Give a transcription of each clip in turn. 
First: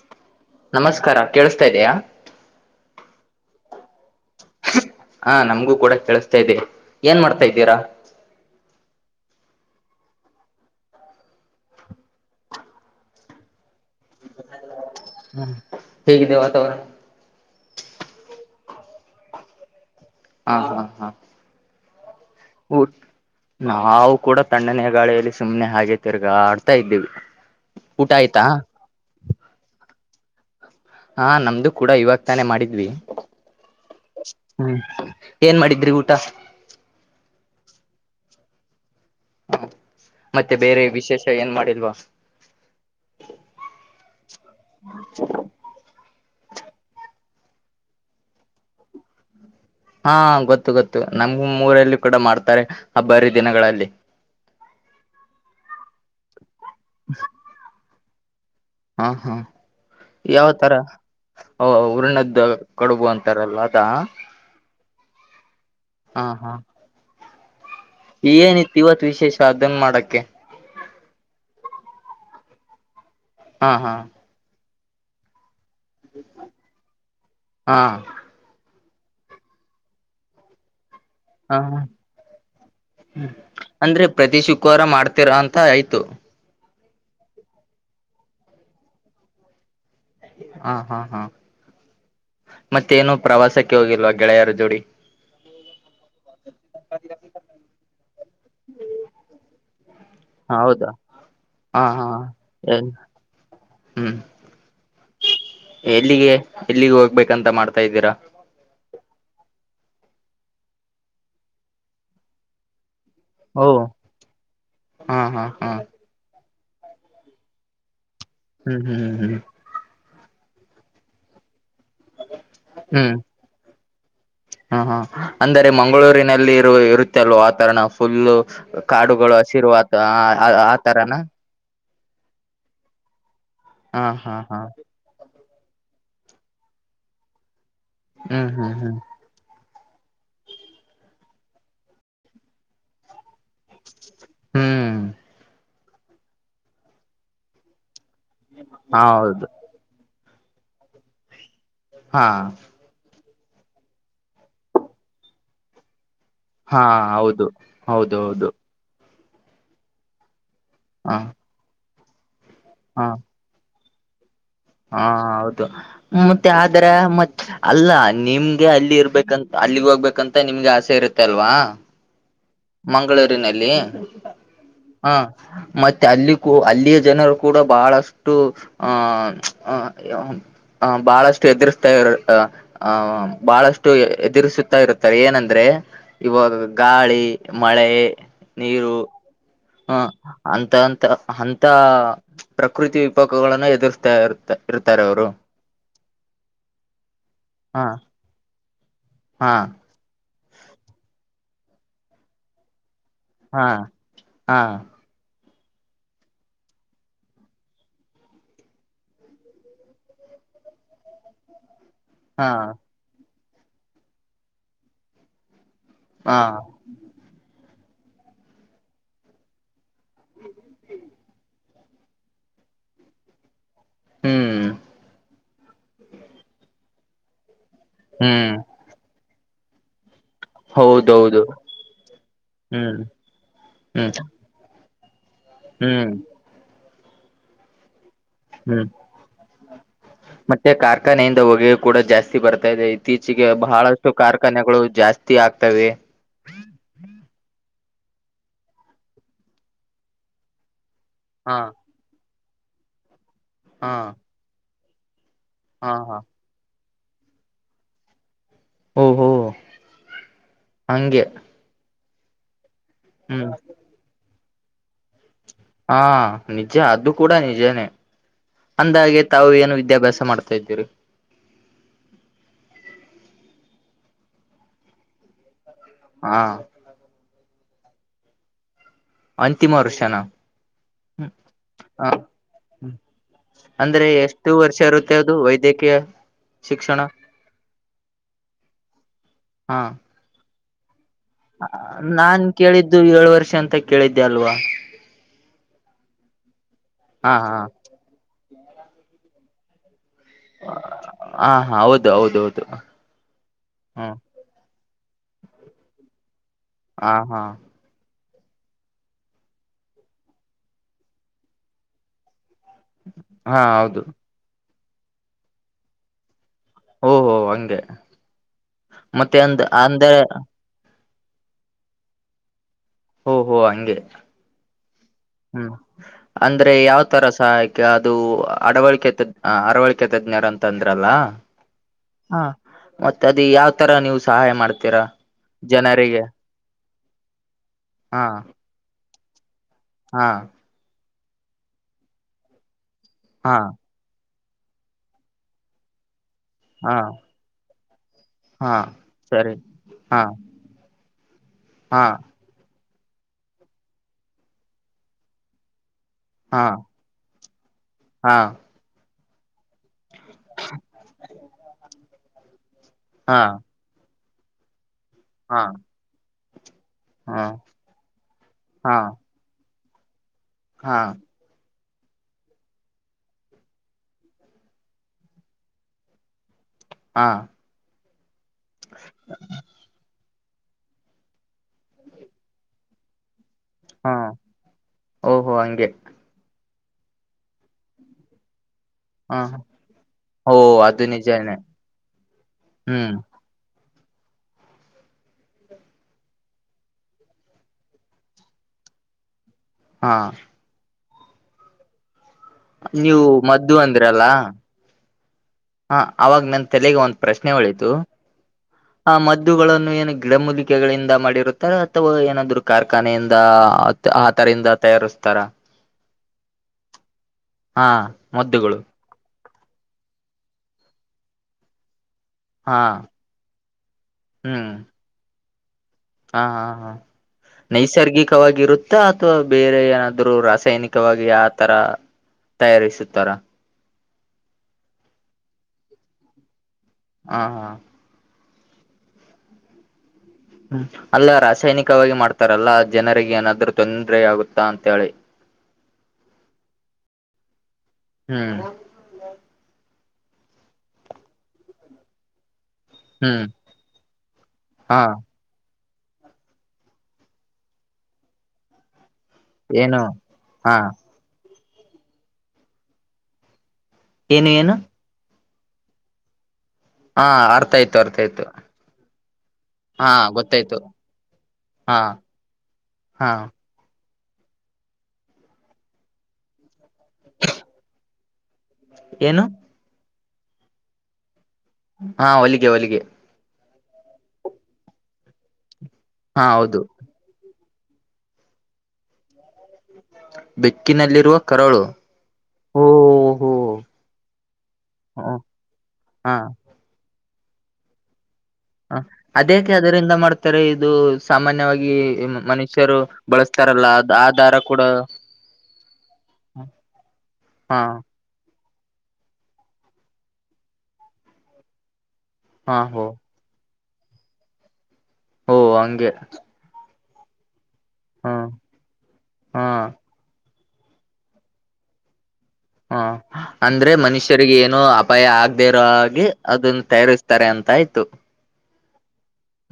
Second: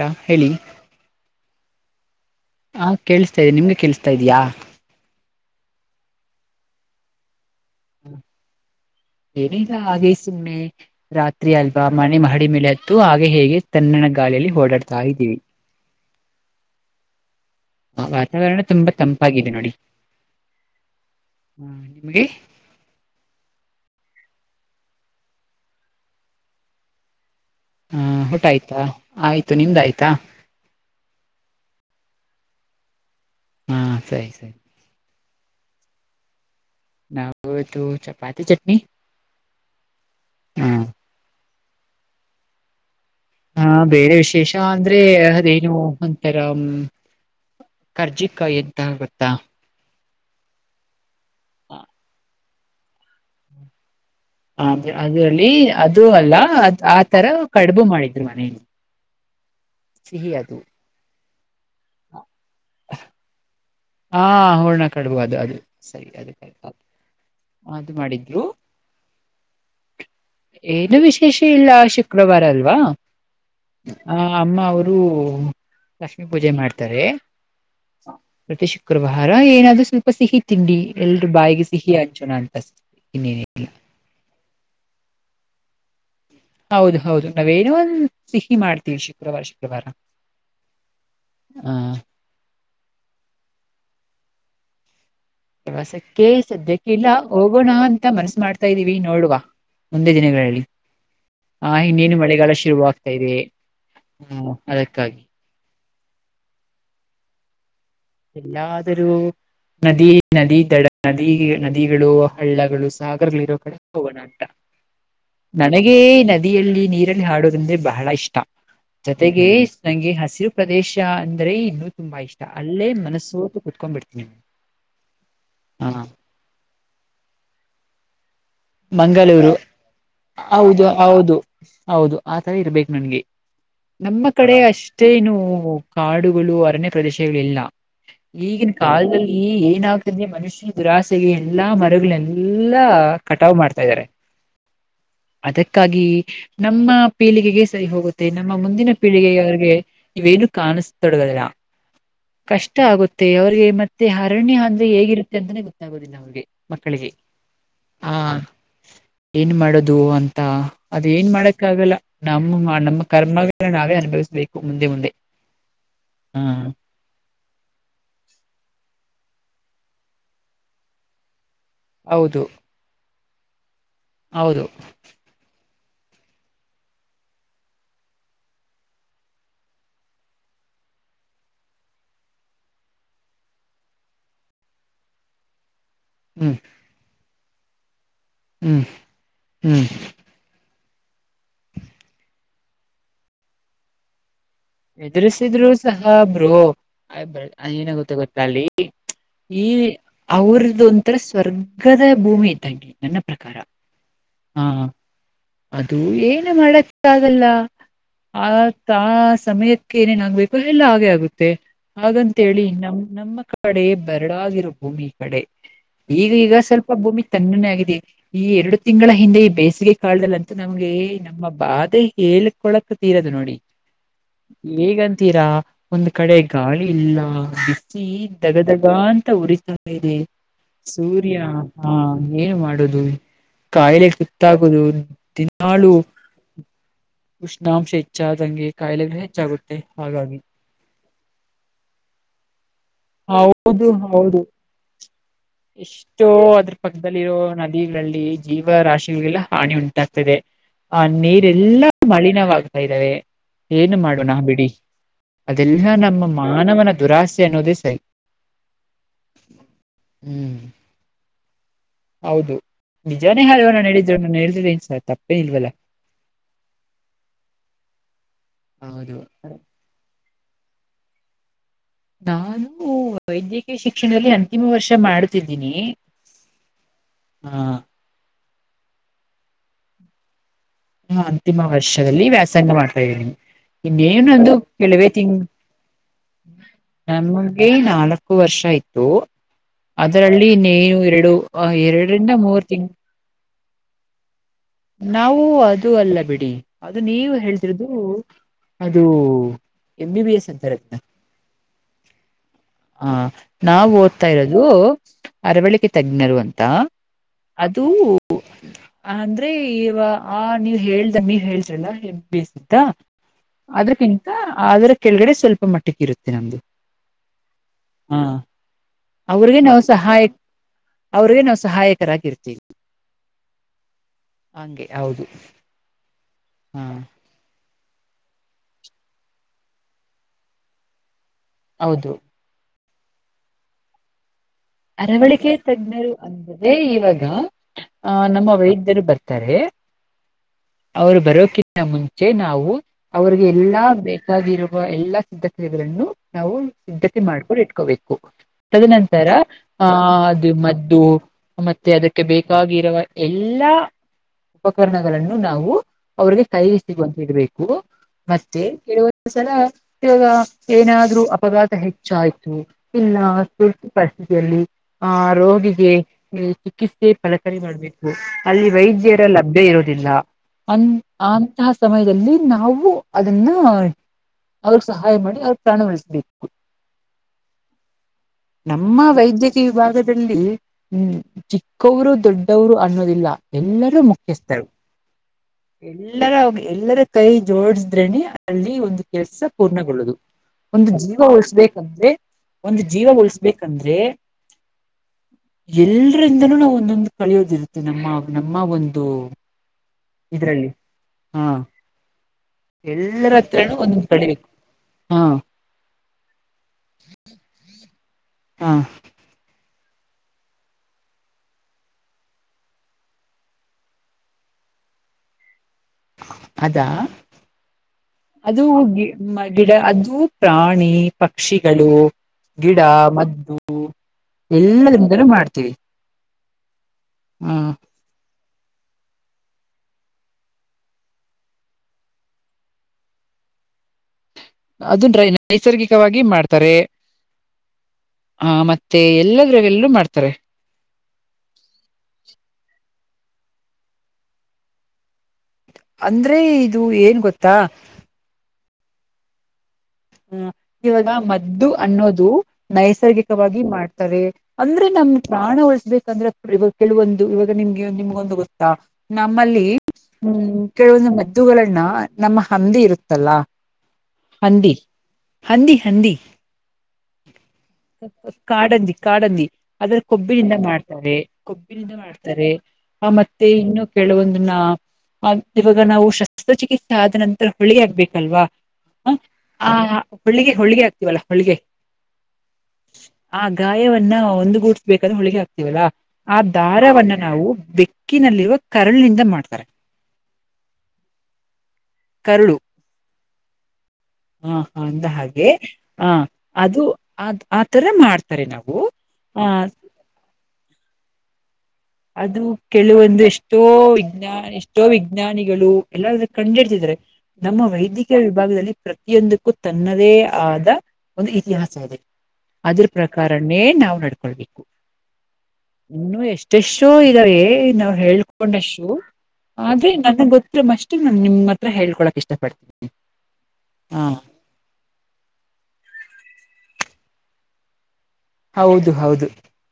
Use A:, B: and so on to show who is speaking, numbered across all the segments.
A: ಹಾ ಹೇಳಿ
B: ನಮಸ್ಕಾರ ಕೇಳಿಸ್ತಾ ಇದಿಯ
A: ಹಾ ಕೇಳಸ್ತಾ ಇದೆ ನಿಮ್ಗೆ ಕೆಳಸ್ತಾ ಇದ್ಯಾ
B: ಹಾ ನಮ್ಗೂ ಕೂಡ ಕೇಳಸ್ತಾ ಇದೆ ಏನ್ ಮಾಡ್ತಾ ಇದ್ದೀರಾ
A: ಏನಿಲ್ಲ ಹಾಗೆ ಸುಮ್ನೆ ರಾತ್ರಿ ಅಲ್ವಾ ಮನೆ ಮಹಡಿ ಮೇಲೆ ಹತ್ತು ಹಾಗೆ ಈಗೆ ತನ್ನನ ಗಾಳಿಯಲ್ಲಿ ಓಡಾಡ್ತಾ ಇದ್ದೀವಿ
B: ಹೇಗಿದೆ ವಾತಾವರಣ
A: ವಾತಾವರಣ ತುಂಬಾ ತಂಪಾಗಿದೆ ನೋಡಿ
B: ಹಾ ಹಾ ಹಾ
A: ನಿ
B: ಉರ್ ನಾವು ಕೂಡ ತಣ್ಣನೆಯ ಗಾಳಿಯಲ್ಲಿ ಸುಮ್ನೆ ಹಾಗೆ ತಿರ್ಗಾಡ್ತಾ ಇದ್ದೀವಿ
A: ಹ ಊಟ ಆಯ್ತಾ ಆಯ್ತು ನಿಮ್ದು ಆಯ್ತಾ
B: ಹಾ ನಮ್ದು ಕೂಡ ಇವಾಗತಾನೇ ಮಾಡಿದ್ವಿ
A: ಹಾ ಸರಿ ಸರಿ
B: ಹ ಏನ್ ಮಾಡಿದ್ರಿ ಊಟ
A: ನಾ [unintelligible] ಚಪಾತಿ ಚಟ್ನಿ
B: ಹ ಮತ್ತೆ
A: ಹ
B: ಬೇರೆ ವಿಶೇಷ ಏನ್ ಮಾಡಿಲ್ವಾ
A: ಹಾ ಬೇರೆ ವಿಶೇಷ ಅಂದ್ರೆ ಅದೇನು ಒಂತರ ಕಾರ್ಜಿಕಾಯಿ ಅಂತ ಗೊತ್ತಾ
B: ಹಾ ಗೊತ್ತು ಗೊತ್ತು ನಮ್ ಊರಲ್ಲಿ ಕೂಡ ಮಾಡ್ತಾರೆ ಹಬ್ಬರ ದಿನಗಳಲ್ಲಿ
A: ಅ ಅದರಲ್ಲಿ ಅದು ಅಲ್ಲ ಆ ತರ ಕಡುಬು ಮಾಡಿದ್ರು ಮನೇಲಿ
B: ಹಾ ಹಾ
A: ಸಿಹಿ
B: ಯಾವ
A: ಅದು
B: ತರ ಉರ್ಣದ ಕಡುಬು ಅಂತಾರಲ್ಲ ಅದಾ
A: ಹಾ ಹೂರ್ಣ ಕಡಬು ಅದು ಅದು ಸರಿ
B: ಹಾ ಹಾ
A: ಅ ಅದು ಮಾಡಿ
B: ಏನಿತ್ತು ಇವತ್ ವಿಶೇಷ ಅದನ್ ಮಾಡಕ್ಕೆ
A: ಏನು ವಿಶೇಷ ಇಲ್ಲ ಶುಕ್ರವಾರ ಅಲ್ವಾ
B: ಹಾ ಹಾ
A: ಹ ಅಮ್ಮ ಅವರು ಲಕ್ಷ್ಮೀ ಪೂಜೆ ಮಾಡ್ತಾರೆ
B: ಹಾ
A: ಪ್ರತಿ ಶುಕ್ರವಾರ ಏನಾದ್ರು ಸ್ವಲ್ಪ ಸಿಹಿ ತಿಂಡಿ ಎಲ್ರೂ ಬಾಯಿಗೆ
B: ಹ
A: ಸಿಹಿ ಹಂಚೋನ ಅಂತ ಇನ್ನೇನಿಲ್ಲ
B: ಅಂದ್ರೆ ಪ್ರತಿ ಶುಕ್ರವಾರ ಮಾಡ್ತಿರಾ ಅಂತ ಆಯ್ತು
A: ಹೌದ ಹೌದು ನಾವೇನೋ ಒಂದ್ ಸಿಹಿ ಮಾಡ್ತೀವಿ ಶುಕ್ರವಾರ ಶುಕ್ರವಾರ
B: ಹಾ ಹಾ ಹಾ
A: ಆ
B: ಮತ್ತೇನು ಪ್ರವಾಸಕ್ಕೆ ಹೋಗಿಲ್ವಾ ಗೆಳೆಯರ ಜೋಡಿ
A: ಪ್ರವಾಸಕ್ಕೆ ಸದ್ಯಕ್ಕೆ ಇಲ್ಲ ಹೋಗೋಣ ಅಂತ ಮನಸ ಮಾಡ್ತ ಾ ಇದೀವಿ ನೋಡುವ ಮುಂದೆ ದಿನಗಳಲ್ಲಿ
B: ಹೌದಾ
A: ಹ
B: ಹಾ ಹಾ
A: ಇನ್ನೇನು ಮಳೆಗಾಲ ಶುರುವಾಗಗ್್ತಾ ಇದೆ
B: ಹ್ಮ್
A: ಹ್ಮ ಅದಕ್ಕಾಗಿ
B: ಎಲ್ಲಿಗೆ ಎಲ್ಲಿಗೆ ಹೋಗ್ಬೇಕಂತ ಮಾಡ್ತಾ ಇದ್ದೀರಾ
A: ಎಲ್ಲಾದರೂ ನದಿ ನದಿ ದಡ ನದಿ ನದಿಗಳು ಹಳ್ಳಗಳು ಸಾಗರಗಳಿರೋ
B: ಓ
A: ಕಡೆ ಹೋಗೋಣ ಅಟ
B: ಹಾ ಹಾ ಹಾ
A: ನನಗೇ ನ ನದಿಯಲ್ಲಿ ನೀರಲ್ಲಿ ಹಾಡೋುದಂದ್ರೆ ಬಹಳ ಇಷ್ಟ
B: ಹ್ಮ್ ಹ್ಮ್ ಹ್ಮ್
A: ಜೊತೆಗೆ ನಂಗೆ ಹಸಿರು ಪ್ರದೇಶ ಅಂದ್ರೆ ಇನ್ನುೂ ತುಂಬಾ ಇಷ್ಟ ಅಲ್ಲೇ ಮನಸ್ಸೋತ ಕುೂತ್ಕೊಂಡ್ಬ ಬಿಡ್ತೀನಿ
B: ಹ್ಮ್ ಹ್ಮ ಅಂದರೆ
A: ಹ
B: ಮಂಗಳೂರಿನಲ್ಲಿ ಇರು ಇರುತ್ತೆ ಅಲ್ವ ವಾತರಣ ಫುಲ್ಲು ಕಾಡುಗಳು
A: ಮಂಗಳೂರು
B: ಆಶೀರ್ವಾದ
A: ಹೌದು
B: ಆತರಾನ
A: ಹೌದು ಹೌದು ಆ ತರ ಇರ್ಬೇಕು ನನ್ಗೆ
B: ಹಾ
A: ನಮ್ಮ
B: ಹಾ
A: ಕಡೆ
B: ಹಾ
A: ಅಷ್ಟ ಅಷ್ಟೇನು ಕಾಡುಗಳು ಅರಣ್ಯ ಪ್ರದೇಶಗಳೆಲ್ಲ
B: ಹ್ಮ್
A: ಈಗಿನ
B: ಹ್ಮ್ ಹ್ಮ್
A: ಕಾಲದಲ್ಲಿ ಈ ಏನಾಗತದೆ ಮನುಷ್ಯನ ದುರಾಸೆಗೆ ಎಲ್ಲಾ ಮರಗಳಗಳೆಲ್ಲಾ ಕಟಾವು್ ಮಾಡ್ತಾ ಇದ್ದಾರೆ
B: ಹ್ಮ್
A: ಅದಕ್ಕಾಗಿ ನಮ್ಮ ಪೀಳಿಗೆಗೆ ಸರಿ ಹೋಗುತ್ತೆ ಮತ್ತೆ ನಮ್ಮ ಮುಂದಿನ
B: ಹಾ ಹೌದು
A: ಪೀಳಿಗೆವಿಗೆ ಇವೇನು ಕಾಣಿಸತೊಡಗೋದಿಲ್ಲ
B: ಹಾ
A: ಗಷ್ಟ ಆಗುತ್ತೆ ಅವ್ರಿಗೆ ಮತ್ತೆ ಅರಣ್ಯ ಅಂದ್ರೆ ಹೇಗಿತ್ತೆ ಅಂತಾನೆ ಗೊತ್ತಾಗೋುದಿಲ್ಲ ಅವ್ರಿಗೆ
B: ಹಾ ಹೌದು
A: ಹ
B: ಹೌದು ಹೌದು
A: ಏನ್ ಮಾಡದು ಅಂತ ಅದ
B: ಹ
A: ಏನ್ ಮಾಡಕ್ಕ ಆಗಲ್ಲ ನಮ್ಮ ನಮ್ಮ
B: ಹಾ
A: ಕರ್ಮಗಳ ನಾವೇ ಅನುಭವಿಸ್ಬೇಕು ಮುಂದೆ
B: ಹಾ
A: ಮುಂದೆ
B: ಹೌದು
A: ಹಾ
B: ಮತ್ತೆ ಅದರ ಮ ಅಲ್ಲ ನಿಮ್ಗೆ ಅಲ್ಲಿ ಇರ್ಬೇಕಂತ ಅಲ್ಲಿಗ್ ಹೋಗ್ಬೇಕಂತ ನಿಮ್ಗೆ ಆಸೆ ಇರುತ್ತೆ ಅಲ್ವಾ
A: ಹೌದು
B: ಮಂಗಳೂರಿನಲ್ಲಿ
A: ಹೌದು
B: ಹ ಮತ್ತೆ ಅಲ್ಲಿ ಕೂ ಅಲ್ಲಿಯ ಜನರು ಕೂಡ ಬಹಳಷ್ಟು ಆ ಹ ಹ ಬಹಳಷ್ಟು ಎದುರಿಸ್ತ್ರ ಹ ಬಹಳಷ್ಟು ಎದುರಿಸುತ್ತಾ ಇರುತ್ತಾರೆ ಏನಂದ್ರೆ ಇವಾಗ
A: ಹ್ಮ್
B: ಗಾಳಿ ಮಳೆ
A: ಹ್ಮ್
B: ನೀರು
A: ಹ್ಮ್
B: ಹ್ಮ ಅಂತ ಅಂತ ಅಂತ ಪ್ರಕೃತಿ ವಿಪಾಗಗಳನ್ನ ಎದುರಿಸತಾ ಇರುತ್ತೆ
A: ಎದುರಿಸಿದ್ರು ಸಹ ಬರು
B: ಹ
A: ಏನ ಗುತ್ತೆ ಗೊತ್ತ ಅಲ್ಲಿ
B: ಹಾ
A: ಈ ಅವ್ರದ್ದ ಒಂಥರ ಸ್ವರ್ಗದ ಭೂಮಿ ಇದ್ದಾಗಿ ನನ್ನ ಪ್ರಕಾರ
B: ಹಾ ಹಾ
A: ಅದು ಏನು ಮಾಡಕ್ಕಾಗಲ್ಲ ಆ ತಾ ಸಮಯಕ್ಕೆ ಏನೇನ ಆಗ್ಬೇಕು ಎಲ್ಲ ಹಾಗೆ ಆಗುತ್ತೆ
B: ಹಾ
A: ಹಾಗಂತೇಳಿ ನಮ ನಮ್ಮ ಕಡೆ ಬರಡಾಗಿರ ಭೂಮಿ ಈ ಕಡೆ ಈಗ
B: ಹಾ
A: ಈಗ ಸ್ವಲ್ಪ ಭೂಮಿ ತಣ್ಣೇ ಆಗಿದೆ ಈ ಎರಡು ತಿಂಗಳ ಹಿಂದೆ ಈ ಬೇಸಿಗೆ ಕಾಳ್ದಲ್ಲ ಅಂತೂ ನಮ್ಗೆ ನಮ್ಮ ಬಾಧೆ ಹೇಳ್ಕೊಳಕ್ ತೀರೋದು ನೋಡಿ
B: ಹ್ಮ್
A: ಹೇಗಂತೀರಾ ಒಂದ್ ಕಡೆ ಗಾಳಿ ಇಲ್ಲ ಬ
B: ಹ್ಮ್
A: ದಗದಗ ಅಂತ ಉರಿಸಿರಿ ಸೂರ್ಯ
B: ಹೌದೌದು
A: ಹಾ ಏನ್
B: ಹ್ಮ್
A: ಮಾಡುದು ಕಾಯಿಲೆ
B: ಹ್ಮ್
A: ಸುತ್ತಾಗುದು ತಿ ಹಾಳು
B: ಹ್ಮ್
A: ಉಷ್ಣಾಂಶ ಹೆಚ್ಚಾದಂಗೆ ಕಾಯಿಲೆಗಳು ಹೆಚ್ಚಾಗುತ್ತೆ ಹಾಗಾಗಿ
B: ಮ ಕಾರ್ಖಾನೆಯಿಂದ ಹೊಗೆ ಕೂಡ ಜಾಸ್ತಿ ಬರ್ತಾ ಇದೆ ಇತ್ತೀಚೆಗೆ
A: ಹೌದು
B: ಬಹಳಷ್ಟು
A: ಹೌದು
B: ಕಾರ್ಖಾನೆಗಳು ಜಾಸ್ತಿ ಆಗ್ತವೆ
A: ಎಷ್ಟೋ ಅದ್ರ ಪಕ್ಕದಲ್ಲಿರೋ ನದಿಗಳಲ್ಲಿ ಜೀವರಾಶಿಗಳಿಗೆಲ್ಲ ಹಾನಿ ಉಂಟಾಗ್ತದೆ ಆ
B: ಹ
A: ನೀರೆಲ್ಲಾ ಮಳಿನವಾಗ್ತಾ ಇದಾವೆ
B: ಹಾ
A: ಏನು ಮಾಡುಣ ಬಿಡಿ. ಅದೆಲ್ಲ
B: ಹಾ ಹಾ
A: ನಮ್ಮ ಮಾನವನ ದುರಾಸೆ ಅನ್ನೋದೇ ಸರಿ.
B: ಓಹೋ
A: [inaudible] ಹ್ಮ್
B: ಹಂಗೆ
A: [inaudible] ಹೌದು. ನಿಜಾನೇ
B: ಹ್ಮ್
A: ಹೇಳನಾ ನಡೆ ನಿಜ ಹೇಳಿದ್ರ ಹಳ್ತಿದ್ರ ಸರ್ ತಪ್ಪ್ ಇಲ್ಲ್ವಾಲ್ಲ..
B: ಹಾ ನಿಜ ಅದು ಕೂಡ ನಿಜಾನೆ.
A: ಹೌದು
B: ಅಂದಾಗೆ ತಾವು ಏನು ವಿದ್ಯಾಭ್ಯಾಸ ಮಾಡ್ತಾ ಇದ್ದೀರಿ.
A: ನಾನು ವೈದ್ಯಕೀಯ ಶಿಕ್ಷಣದಲ್ಲಿ ಅಂತಿಮ ವರ್ಷ ಮಾಡತಿದ್ದೀನಿ...
B: ಹಾ
A: ಹಾ
B: ಅಂತಿಮ ವರ್ಷನ.
A: ಹಾ ಅಂತಿಮ
B: ಹ
A: ವರ್ಷದಲ್ಲಿ ವ್ಯಾಸಂಗ ಮಾಡ್ತಾ ಇದೀನಿ.
B: ಅಂದ್ರೆ ಎಷ್ಟು
A: ಇನ್ನೇನೊಂದು
B: ವರ್ಷ
A: ಕೆಲವೇ
B: ಇರುತ್ತೆ
A: ತಿಂಗ
B: ಅದು ವೈದ್ಯಕೀಯ ಶಿಕ್ಷಣ
A: ನಾನು ಹೋಗಿ ನಾಲ್ಕು ವರ್ಷ ಆಯತು ಅದು ಅದರಲ್ಲಿ ನೆವ ಎರಡು..
B: ಆ
A: ಎರಡರಿಂದ
B: ನಾನ್
A: ಮೂರು ತಿಂಗ್
B: ಕೇಳಿದ್ದು ಏಳು ವರ್ಷ ಅಂತ ಕೇಳಿದ್ದೆ ಅಲ್ವಾ...
A: ನಾವು ಅದು ಅಲ್ಲ ಬಿಡಿ ಅದು ನೀವು
B: ಹಾ ಹಾ
A: ಹೇಳ್ತಿಿರದು. [unintelligible] ಅದು ಎಮ್ ಬಿ ಬಿ ಎಸ್ ಅಂತರ ಅದ್ನ್.
B: ಹ ಹಾ ಹೌದ ಹೌದ ಹೌದು.
A: ಹ ನಾವ್
B: ಹ್ಮ್
A: ಓದ್ತಾ ಇರೋದು ಅರವಳಿಕೆ ತಜ್ಞರು ಅಂತಾ
B: ಹಾ ಹಾ..
A: ಅದು... ಅಂದ್ರೆ ಇವ ಆ ನೀವ್ ಹೇಳ್ದ ನೀವ್ ಹೇಳೇದ್ರಲ್ಲ ಬ್ಯುಸಿ. ಹೌದ
B: ಹಾ ಹೌದು
A: ಅದ್ರಕ್ಕಿಂತ ಅದ್ರ ಕೆಳಗಡೆ ಸ್ವಲ್ಪ ಮಟ್ಟಕ್ಕ ಇರುತ್ತೆ ನಮ್ದು.
B: ಓಹ ಒಹ್ ಹಂಗೆ.
A: ಹಾ
B: ಮತ್ತೆ
A: ಅವ್ರಿಗೆ
B: ಅಂದ
A: ನಾವು
B: ಅಂದ್ರೆ
A: ಸಹಾಯ [inaudible] ಅವ್ರಿಗೆ ನಾವು ಸಹಾಯಕರಾಗಿರ್ತೀವಿ.
B: ಓಹ ಒಹ ಹಂಗೆ.
A: ಹಂಗೆ ಹೌದು.
B: ಹ್ಮ್ ಅಂದ್ರೆ
A: ಹಾ
B: ಯಾವ್ ತರ ಸಹಾಯ ಅದು ಅಡವಳಿಕೆ ತಜ್ಞ ಅರವಳಿಕೆ ತಜ್ಞರ ಅಂತ ಅಂದ್ರಲ್ಲ
A: ಹೌದು.
B: ಹಾ ಮತ್ತೆ ಅದ ಯಾವ್ ತರ ನೀವು ಸಹಾಯ ಮಾಡ್ತ
A: ಅರವಳಿಕೆ ತಜ್ಞರು ಅಂದ್ರೆ ಇವಾಗ ಹಾ ನಮ್ಮ ವೈದ್ಯರು ಬರ್ತಾರೆ.
B: ಹಾ.
A: ಅವರು ಬರೋಕ್ಕಿಂತ ಮುಂಚೆ ನಾವು ಅವ್ರಿಗೆ
B: ಹಾ
A: ಎಲ್ಲಾ ಬೆ ಈವಾಗ್ ಇರುವ ಎಲ್ಲಾ ಸಿದ್ಧತೆಗಳನ್ನು ನಾವು
B: ಹಾ
A: ಸಿದ್ಧತೆ ಮಾಡ್ಕೊಂಡು ಇಟ್ಕೋಬೇಕು
B: ಹಾ
A: ತದನಂತರ
B: ಹಾ
A: ಆಹ ಮದ್ದು ಮತ್ತೆ
B: ಹಾ
A: ಅದಕ್ಕೆ ಬೇಕ ಇವಾಗ ಇರುವ ಎಲ್ಲಾ ಉಪಕರಣಗಳನ್ನು ನಾವು. ಅವ್ರಿಗೆ
B: ಹಾ
A: ಕೈಗೆ ಸಿಗುವಂತ ಇಡ್ಬೇಕು.
B: ಹಾ
A: ಮತ್ತೆ ಕೆಲವಂದ ಸಲ ಇವಾಗ ಏನಾದ್ರೂ ಅಪಘಾತ ಹೆಚ್ಚಾಯ್ತು ಇಲ್ಲ
B: ಹಾ
A: ತುರ್ತು ಪರಿಸ್ಥಿತಿಯಲ್ಲಿ. ಹಾ ರೋಗಿಗೆ ಬೇಕ ಚಿಕಿತ್ಸೆ
B: ಹಾ
A: ಫಲಕರಿ ಮಾಡಬೇಕು ಅಲ್ಲಿ
B: ಹಾ
A: ವೈದ್ಯರ ಲಭ್ಯ ಇರೋದಿಲ್ಲ ಅನ್ನ
B: ಹಾ
A: ಆಮ್ ಆ ಸಮಯದಲ್ಲಿ ನಾವು ಅದನ್ನ [inaudible] ಅವ್ರಗ್ ಸಹಾಯ ಮಾಡಿ ಅವ್ರ ಪ್ರಾಣ ಉಳಿಸಬೇಕು.
B: ಹಾ
A: ನಮ್ಮ ವೈದ್ಯಕೀಯ ವಿಭಾಗದಲ್ಲಿ ಹ್ಮ ಚಿಕ್ಕವರು ದೊಡ್ಡವರು ಅನ್ನೋದಿಲ್ಲ. ಎಲ್ಲರೂ
B: ಹಾ
A: ಮುಖ್ಯಸ್ಥರು
B: ಓಹೋ ಹಂಗೆ
A: [inaudible] ಎಲ್ಲ ಎಲ್ಲರ ಎಲ್ಲರ ಕೈ ಜೋಡಸಿದ್ರನೆ ಅಲ್ಲಿ ಒಂದು
B: ಹ
A: ಕೆಲಸ ಪೂರ್ಣಗೊಳ್ಳುದು
B: ಓ
A: ಒಂದು
B: ಅದು
A: ಜೀವ
B: ನಿಜಾನೇ
A: ಉಳಿಸಬೇಕಂದ್ರೆ ಒಂದು ಜೀವ
B: ಹ್ಮ್
A: ಉಳಸ ಬೇಕಂದ್ರೆ ಎಲ್ರಿಂದನೂ ನಾವು ಒಂದೊಂದು ಕಳಿಯೋದಿರುತ್ತೆ ನಮ್ಮ ನಮ್ಮ ಒಂದು
B: ಹಾ
A: ಹಾ
B: ನೀವು
A: ಎಲ್ಲರ ಹತ್ರೂನು
B: ಮದ್ದು
A: ಒಂದೊಂದ
B: ಅಂದ್ರಲ್ಲ
A: ಪಡಿಬೇಕು ಹಾ
B: ಹ ಅವಾಗ ನನ್ ತಲೆಗೆ ಒಂದ್ ಪ್ರಶ್ನೆ ಉಳಿತು
A: ಹಾ
B: ಆ ಮದ್ದುಗಳನ್ನು ಏನು ಗಿಡಮೂಲಿಕೆಗಳಿಂದ ಮಾಡಿರುತ್ತಾರೆ ಅಥವಾ ಏನಾದರುೂ ಕಾರ್ಖಾನೆಯಿಂದ ಆತರಿಂದ ತಯಾರಿಸ್ತಾರ
A: ಅದಾ
B: ಹಾ
A: ಅದು
B: ಮದ್ದುಗಳು
A: ಗಿಡ ಅದು ಪ್ರಾಣಿ ಪಕ್ಷಿಗಳು ಗಿಡ
B: ಹಾ
A: ಮದ್ದು
B: ಹ್ಮ್
A: ಎಲ್ಲದಿಂದಲೂ ಮಾಡ್ತೀವಿ
B: ಹಾ ಹಾ ಹಾ
A: ಹ
B: ನೈಸರ್ಗಿಕ ವಾಗಿ ಇರುತ್ತಾ ಅಥವಾ ಬೇರೆ ಏನಾದ್ರು ರಾಸಾಯನಿಕವಾಗಿ ಆ ತರ ತಯಾರಿಸುತ್ತಾರಾ
A: ಅದೈ ನೈಸರ್ಗಿಕವಾಗಿ ಮಾಡ್ತಾರೆ
B: ಹಾ ಹಾ
A: ಹ ಮತ್ತೆ ಎಲ್ಲದ್ರಾಗೆಲ್ಲೂ ಮಾಡ್ತಾರೆ
B: ಹ್ಮ್ ಅಲ್ಲ ರಾಸಾಯನಿಕವಾಗಿ ಮಾಡ್ತಾರಲ್ಲಾ ಜನರಿಗೆ ಏನಾದ್ರು ತೊಂದ್ರ ಆಗುತ್ತಾ ಅಂತ ಹೇಳಿ [unintelligible]
A: ಅಂದ್ರೆ ಇದು ಏನ್ ಗೊತ್ತಾ
B: ಹ್ಮ್
A: ಹ್ಮ ಇವಾಗ ಮದ್ದು ಅನ್ನೋದು ನೈಸ್
B: ಹ್ಮ್
A: ನೈಸರ್ಗಿಕವಾಗಿ ಮಾಡ್ತಾರೆ ಅಂದ್ರೆ
B: ಹಾ
A: ನಮ್ ಪ್ರಾಣ ಉಳಿಸಬೇಕಂದ್ರೆ ಇವಾಗ ಕೆಲವೊಂದು ಇವಾಗ ನಿಮ್ಗೆ ನಿಮ್ಗೊಂದು ಗೊತ್ತಾ ನಮ್ಮಲ್ಲಿ
B: ಏನು
A: ಹ್ಮ್
B: ಹಾ
A: ಕೆಲವೊಂದು ಮದ್ದುಗಳನ್ನ ನಮ್ಮ ಹಂದಿ ಇರುತ್ತಲ್ಲ
B: ಏನು ಏನು
A: ಹಂದಿ ಹಂದಿ ಹಂದಿ
B: ಹಾ ಅರ್ಥ ಆಯ್ತು ಅರ್ಥ ಆಯ್ತು
A: ಕಾಡಂದಿ ಕಾಡಂದಿ ಅದ್ರ
B: ಹಾ
A: ಕೊಬ್ಬಿನಿಂದ
B: ಗೊತ್ತಾಯ್ತು
A: ಮಾಡ್ತಾರೆ ಕೊಬ್ಬಿನಿಂದ
B: ಹಾ
A: ಮಾಡ್ತಾರೆ ಆ
B: ಹಾ
A: ಮತ್ತೆ ಇನ್ನು ಕೆೇಳವೊಂದ್ನಾ ಇವಾಗ ನಾವು ಶಸ್ತ್ರಚಿಕಿತ್ಸೆ ಆದ ನಂತರ ಹೊಳಿ ಆಗ್ಬೇಕಲ್ವಾ
B: ಏನು
A: ಹ ಹಳಿಗೆ ಹೋಲಿಗೆ ಆಗ್ತೀವಲ್ಲಾ ಹೋಲಿಗೆ
B: ಹಾ ಹೊಲಿಗೆ ಹೊಲಿಗೆ
A: ಆ ಗಾಯವನ್ನ ಒಂದು ಗೂಡ್ಸ್ಬೇಕಂದ್ರೆ ಹೋಲಿಗೆ ಹಾಕ್ತವಲ್ಲಾ ಆ
B: ಹಾ ಹೌದು
A: ದಾರವನ್ನ ನಾವು ಬಿ ಅಕ್ಕಿನಲ್ಲಿರುವ ಕರಳನಿಂದ ಮಾಡ್ತಾರೆ
B: ಬೆಕ್ಕಿನಲ್ಲಿರುವ ಕರಳು ಹೋ
A: ಹಾ ಹ ಅಂದ
B: ಹ
A: ಹಾಗೆ ಆ
B: ಹಾ
A: ಅದು ಅ್ ಆತರ ಮಾಡ್ತಾರೆ ನಾವು
B: ಹ
A: ಆ
B: ಅದಕ್ಕೆೆ ಅದರಿಂದ ಮಾಡ್ತಾರೆ ಇದು ಸಾಮಾನ್ಯವಾಗಿ
A: ಅದು
B: ಮನುಷ್ಯರು
A: ಕೆಲವೊಂದು ಎಷ್ಟೋ
B: ಬಳಸ್ತಾರಲ್ಲ ಅದ್
A: ವಿಜ್ಞ
B: ಆ ದಾರ ಕೂಡ
A: ಎಷ್ಟೋ ವಿಜ್ಞಾನಿಗಳು ಎಲ್ಲ ಕಂಡು ಹಿಡ್ತಿದ್ರೆ ನಮ್ಮ
B: ಹಾ
A: ವೈದ್ಯಕೀ ವಿಭಾಗದಲ್ಲಿ ಪ್ರತಿಯೊಂದಕ್ಕೂ ತನ್ನದೇ ಆದ ಒಂದು ಇತಿಹಾಸ ಇದೆ
B: ಹಾ
A: ಅದ್ರ
B: ಹೋ
A: ಪ್ರಕಾರನೇ ನಾವು ನಡ್ಕೊಳ್ಬೇಕು
B: ಹೋ ಹಂಗೆ
A: ಇನ್ನೂ ಎಷ್ ಶೋ ಇದಾವೇ ನಾವು
B: ಹಾ
A: ಹೇಳ್ಕೊಂಡ ಶೋ
B: ಹಾ
A: ಆದ್ರೆ ನಮ್ಗ್ ಗೊತ್ ಮಷ್ಟಿಗ್ ನಾನ್ ನಿಮತ್ರ ಹಳ್ಕೊಕಕ್ ಇಷ್ಟ ಪಡ್
B: ಹಾ ಅಂದ್ರೆ ಮನುಷ್ ಶ್ಯರಿಗೆ ಏನೋ ಅಪಾಯ ಆಗದೆ ಇರೋ ಹಾಗಿ ಅದನ್ ತಯಾರಿಸ್ತಾರೆ ಅಂತ ಆಯ್ತು.
A: ಹೌದು ಹೌದು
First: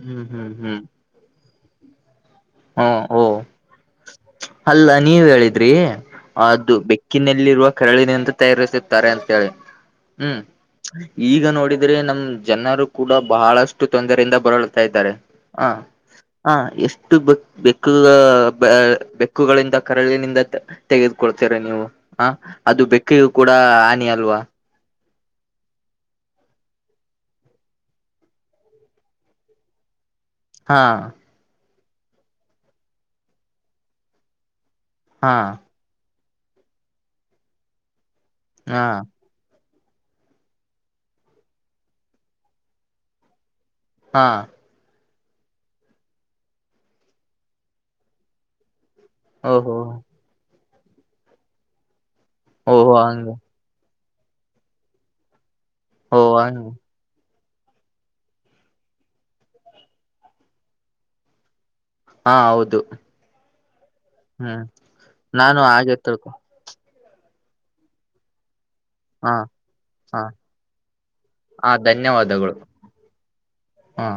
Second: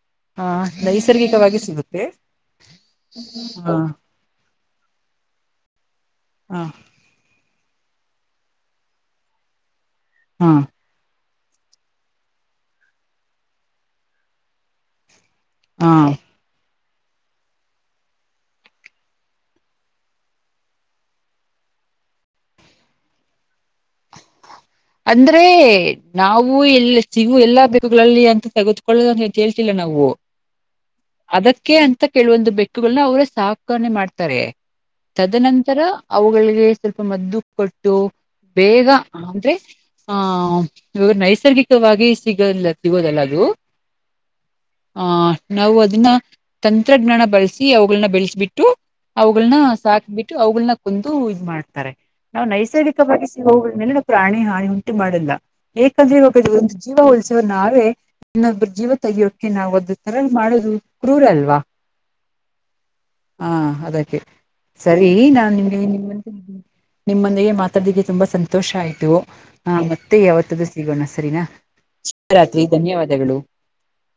B: ಹ್ಮ್
A: ಹ
B: ಹ್ಮ್
A: ನೈಸರ್ಗಿಕವಾಗಿ ಸಿಗುತ್ತೆ.
B: ಹಾ ಓ
A: ಹಾ
B: ಅಲ್ಲ ನೀವ್ ಹೇಳಿದ್ರಿ
A: ಹಾ
B: ಅದು ಬೆ ಕ್ಕಿನಲ್ಲಿರುವ ಕರಳಿನಿಂದ ತಯಾರಿಸುತ್ತಾರೆ ಅಂತೇಳಿ ಹ್ಮ್
A: ಹಾ
B: ಈಗ ನೋಡಿದ್ರೆ ನಮ್ ಜನರು ಕೂಡ ಬಹಳಷ್ಟು ತೊಂದರೆಯಿಂದ ಬಳಲ್ತಾ ಇದ್ದಾರೆ. ಹ
A: ಹಾ
B: ಹ ಎಷ್ಟು ಬ ಬೆಕ್ಕು ಆ ಬೆ ಹಕ್ಕುಗಳಿಂದ ಕರಳಿನಿಂದ ತ ತೆಗೆದುಕೊಳ್ತೀರ ನೀವು. ಹ ಅದು ಬೆಕ್ಕಿಗೂ ಕೂಡ ಹನಿ ಅಲ್ವಾ.
A: ಅಂದ್ರೆ ನಾವು ಎಲ್ಲ ಸಿಗವು ಎಲ್ಲಾ ಬೆಕ್ಕುಗಳಲ್ಲಿ ಅಂತ ತೆಗೆದುಕೊಳ್ಳುವ ತ್ ಹೇಳ್ತಿಲ್ಲ ನಾವು
B: ಹಾ
A: ಅದಕ್ಕೆ ಅಂತ ಕೆಲವೊಂದು ಬೆಕ್ಕುಗಳನ್ನ ಅವ್ರೇ ಸಾಕಾನೆ ಮಾಡ್ತಾರೆ
B: ಹಾ
A: ತದನಂತರ ಅವುಗಳಿಗೆ ಸ್ವಲ್ಪ ಮದ್ದು ಕೊಟ್ಟು
B: ಹಾ
A: ಬೇಗ ಅಂದ್ರೆ ಹ ಇವಾಗ ನೈಸರ್ಗಿಕವಾಗಿ ಸಿಗಲ್ಲ ಸಿಗೋದಲ್ಲ ಅದು
B: ಹಾ
A: ಆ ನಾವು ಅದನ್ನ ತಂತ್ರಜ್ಞಾನ ಬಳಸಿ ಅವುಗಳನ್ನ ಬೆಳೆಸಬಿಟ್ಟು ಅವುಗಳನ್ನ
B: ಓಹೋ
A: ಸಾಕಿಬಿಟ್ಟು ಅವುಗಳನ್ನ ಕೊಂದು ಇದ್ ಮಾಡ್ತಾರೆ ನಾವು
B: ಓಹೋ
A: ನೈಸರ್ಗಿಕವಾಗಿ
B: ಹಂಗ
A: ಸಿವುಗಳ ಮೇಲೆ ನಮ್ ಪ್ರಾಣಿ ಹಾನಿ ಉಂಟು ಮಾಡಲ್ಲ ಏಕಂದ್ರೆ
B: ಓ
A: ಇವಾಗ್
B: ಹಂಗ
A: ಒಂದು ಜೀವ ಉಳಿಸುವ ನಾವೇ ಇನ್ನೊಬ್ರ್ ಜೀವ ತೆಗೆಯೋಕೆ ನಾವು ಒಂದ್ ಕರಳ್ ಮಾಡೋದು ಕ್ರೂರ ಅಲ್ವ.
B: ಹಾ ಹೌದು
A: ಹಾ ಅದಕ್ಕೆ
B: ಹ್ಮ್
A: ಸರಿ ನಾ
B: ನಾನು
A: ನಿಮ್ಗೆ
B: ಹಾಗೆ
A: ನಿಮ್
B: ತಿಳ್ಕೊ
A: [unintelligible] ನಿಮ್ಮೊಂದಿಗೆ ಮಾತಾಡ್ದಿಕ್ಕೆ ತುಂಬಾ ಸಂತೋಷ ಆಯ್ತು. ಹಾ ಮತ್ತೆ ಯಾವತಾದ್ರೂ ಸಿಗೋಣ ಸರಿನಾ
B: ಹ
A: ಶ್
B: ಧನ್ಯವಾದಗಳು
A: ರಾತ್ರಿ ಧನ್ಯವಾದಗಳು.
B: ಹಾ